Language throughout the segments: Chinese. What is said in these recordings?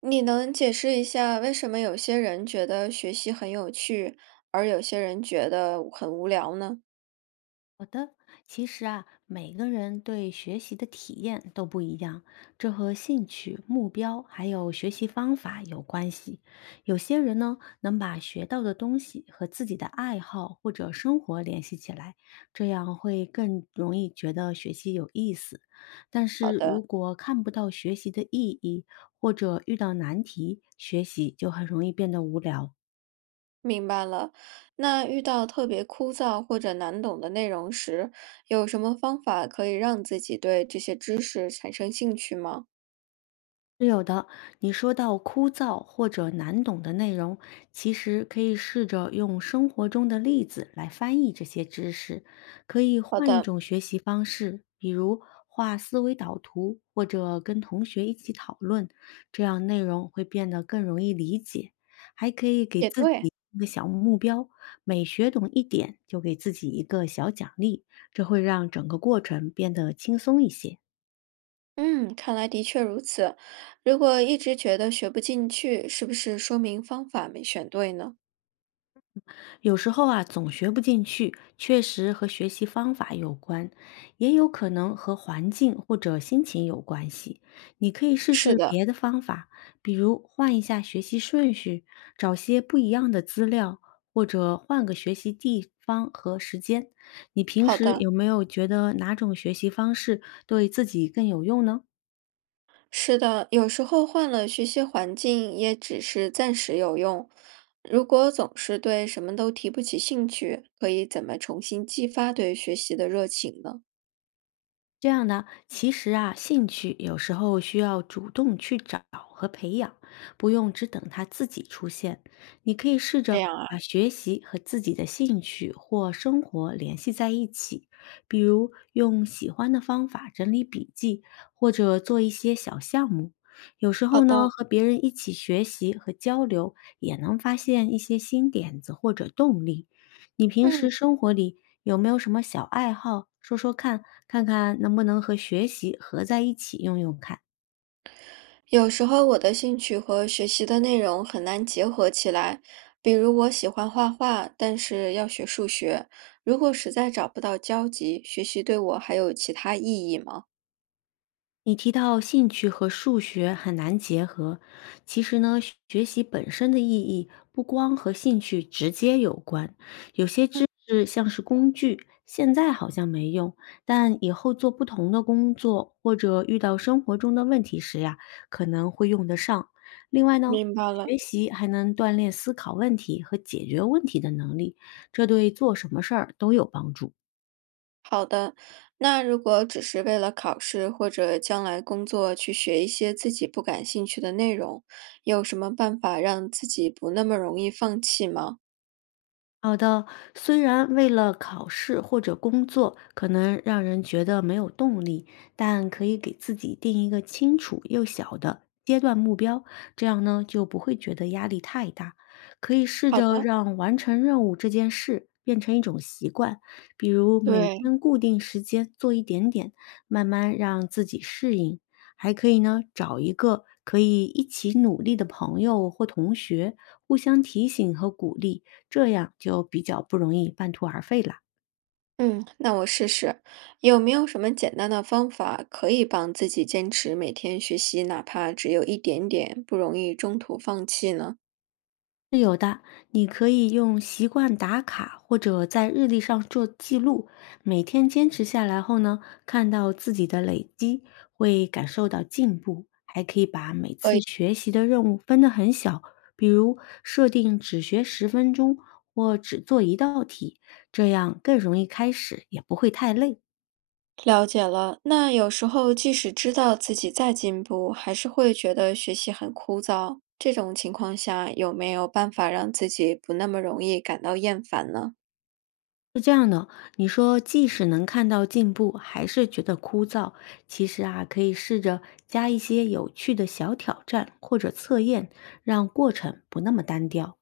你能解释一下为什么有些人觉得学习很有趣，而有些人觉得很无聊呢？好的，其实啊，每个人对学习的体验都不一样，这和兴趣、目标还有学习方法有关系。有些人呢，能把学到的东西和自己的爱好或者生活联系起来，这样会更容易觉得学习有意思。但好是如的，果看不到学习的意义，或者遇到难题，学习就很容易变得无聊。明白了。那遇到特别枯燥或者难懂的内容时，有什么方法可以让自己对这些知识产生兴趣吗？是有的，你说到枯燥或者难懂的内容，其实可以试着用生活中的例子来翻译这些知识，可以好换一的，种学习方式，比如画思维导图或者跟同学一起讨论，这样内容会变得更容易理解。还可以给也自对。己一个小目标，每学懂一点就给自己一个小奖励，这会让整个过程变得轻松一些。嗯，看来的确如此。如果一直觉得学不进去，是不是说明方法没选对呢？有时候啊，总学不进去，确实和学习方法有关，也有可能和环境或者心情有关系。你可以试是试的，别的方法，比如换一下学习顺序，找些不一样的资料，或者换个学习地方和时间。你平好时的。有没有觉得哪种学习方式对自己更有用呢？是的，有时候换了学习环境也只是暂时有用。如果总是对什么都提不起兴趣，可以怎么重新激发对学习的热情呢？这样呢，其实啊，兴趣有时候需要主动去找和培养，不用只等它自己出现。你可以试这着样啊，把学习和自己的兴趣或生活联系在一起，比如用喜欢的方法整理笔记，或者做一些小项目。有时好候呢，的，和别人一起学习和交流，也能发现一些新点子或者动力。你平时嗯，生活里有没有什么小爱好？说说看，看看能不能和学习合在一起用用看。有时候我的兴趣和学习的内容很难结合起来，比如我喜欢画画，但是要学数学，如果实在找不到交集，学习对我还有其他意义吗？你提到兴趣和数学很难结合，其实呢，学习本身的意义不光和兴趣直接有关，有些知识像是工具，现在好像没用，但以后做不同的工作或者遇到生活中的问题时呀，可能会用得上。另外呢，明白了。学习还能锻炼思考问题和解决问题的能力，这对做什么事儿都有帮助。好的，那如果只是为了考试或者将来工作去学一些自己不感兴趣的内容，有什么办法让自己不那么容易放弃吗？好的，虽然为了考试或者工作，可能让人觉得没有动力，但可以给自己定一个清楚又小的阶段目标，这样呢就不会觉得压力太大。可以试好着的，让完成任务这件事变成一种习惯，比如每对，天固定时间做一点点，慢慢让自己适应。还可以呢，找一个可以一起努力的朋友或同学，互相提醒和鼓励。这样就比较不容易半途而废了。嗯，那我试试。有没有什么简单的方法可以帮自己坚持每天学习，哪怕只有一点点，不容易中途放弃呢？是有的，你可以用习惯打卡或者在日历上做记录，每天坚持下来后呢，看到自己的累积，会感受到进步。还可以把每次学习的任务分得很小，比如设定只学十分钟或只做一道题，这样更容易开始，也不会太累。了解了，那有时候即使知道自己在进步，还是会觉得学习很枯燥。这种情况下，有没有办法让自己不那么容易感到厌烦呢？是这样的，你说即使能看到进步，还是觉得枯燥，其实啊，可以试着加一些有趣的小挑战或者测验，让过程不那么单调。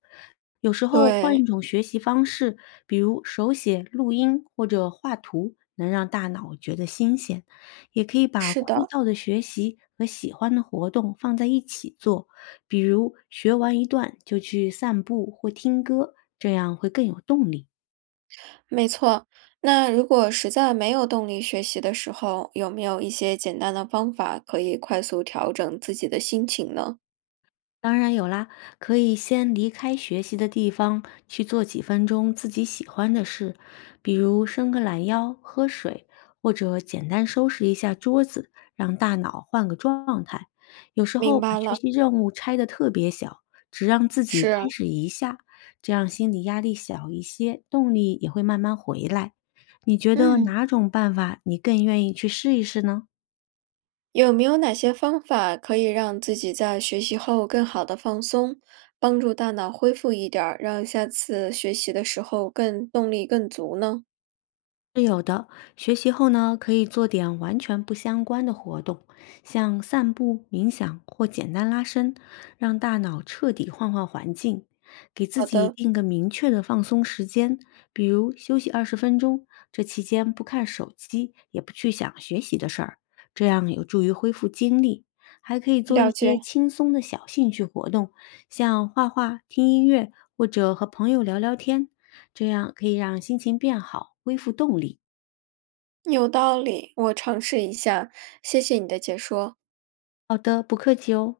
有时候换对，一种学习方式，比如手写、录音或者画图，能让大脑觉得新鲜。也可以把是枯的，燥的学习和喜欢的活动放在一起做，比如学完一段就去散步或听歌，这样会更有动力。没错。那如果实在没有动力学习的时候，有没有一些简单的方法可以快速调整自己的心情呢？当然有啦，可以先离开学习的地方，去做几分钟自己喜欢的事，比如伸个懒腰、喝水，或者简单收拾一下桌子，让大脑换个状态。有时候明把白学了，习任务拆得特别小，只让自己是，开始一下，这样心理压力小一些，动力也会慢慢回来。你觉得嗯。哪种办法你更愿意去试一试呢？有没有哪些方法可以让自己在学习后更好的放松，帮助大脑恢复一点儿，让下次学习的时候更动力更足呢？是有的，学习后呢，可以做点完全不相关的活动，像散步、冥想或简单拉伸，让大脑彻底换换环境。给自好己的，定个明确的放松时间，比如休息20分钟，这期间不看手机，也不去想学习的事儿，这样有助于恢复精力。还可以做一了解，些轻松的小兴趣活动，像画画、听音乐或者和朋友聊聊天，这样可以让心情变好，恢复动力。有道理，我尝试一下，谢谢你的解说。好的，不客气哦。